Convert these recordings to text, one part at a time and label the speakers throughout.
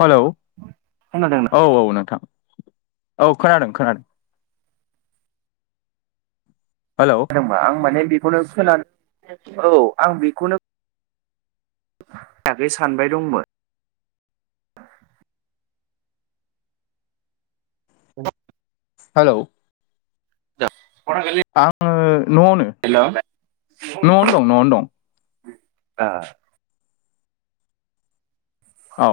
Speaker 1: Hello
Speaker 2: खोनादोंना
Speaker 1: औ औ नोंथां औ खोनादों खोनादों हेल'
Speaker 2: आं माने बेखौनो खोना औ आं बेखौनो सानबाय दंमोन [inaudible]
Speaker 1: हेलौ
Speaker 2: [unintelligible]
Speaker 1: आङो न'आवनो
Speaker 2: हेल'
Speaker 1: न'आवनो दं न'आवनो दं औ।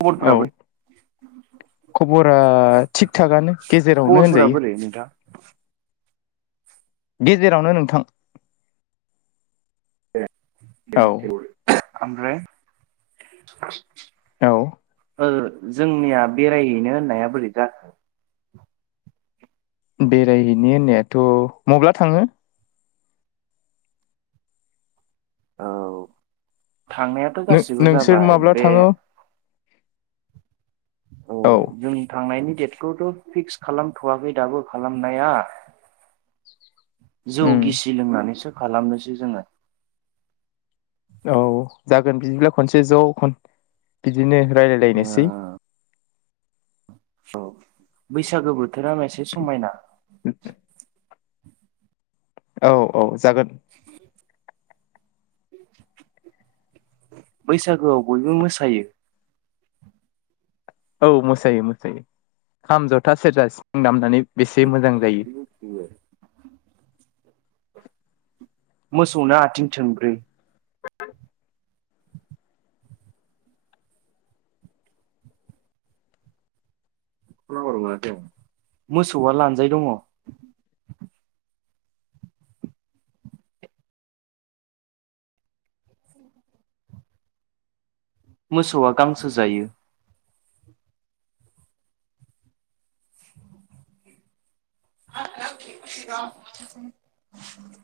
Speaker 2: खबरफोरा
Speaker 1: औ
Speaker 2: बोरै
Speaker 1: खबरा थिग थागानो गेजेरावनो होनजायो।
Speaker 2: [unintelligible]
Speaker 1: गेजेरावनो नोंथां।
Speaker 2: ए
Speaker 1: औ
Speaker 2: बेे ओमफ्राय।
Speaker 1: औ।
Speaker 2: ओ जोंनिया बेरायहैनो होननाया बोरै जाखो?
Speaker 1: बेरायहैनो होननायाथ' मब्ला थाङो।
Speaker 2: औ थांनायाथ'
Speaker 1: नों
Speaker 2: गासिबो
Speaker 1: नोंसोर
Speaker 2: जाबाय
Speaker 1: माब्ला
Speaker 2: बे
Speaker 1: थाङो
Speaker 2: औ जों थांनायनि डेटखौथ' फिक्स खालामथ'वाखै दाबो खालामनाया। जौ
Speaker 1: उम
Speaker 2: गिसि लोंनानैसो खालामनोसै जोङो।
Speaker 1: औ जागोन बिदिब्ला खनसे जौ खन बिदिनो
Speaker 2: ओ
Speaker 1: राय्लायलायनोसै।
Speaker 2: औ बैसागो बोथोरा मासे समायना।
Speaker 1: [unintelligible] औ औ जागोन।
Speaker 2: [inaudible] बैसागोआव बयबो मोसायो।
Speaker 1: औ मोसायो मोसायो खाम जथा सेरजा सिफुं दामनानै बेसे मोजां जायो।
Speaker 2: [unintelligible] मोसौना आथिं थोंब्रै। [unintelligible] मोसौआ लानजाइ दङ। मोसौआ गांसो जायो। [unintelligible]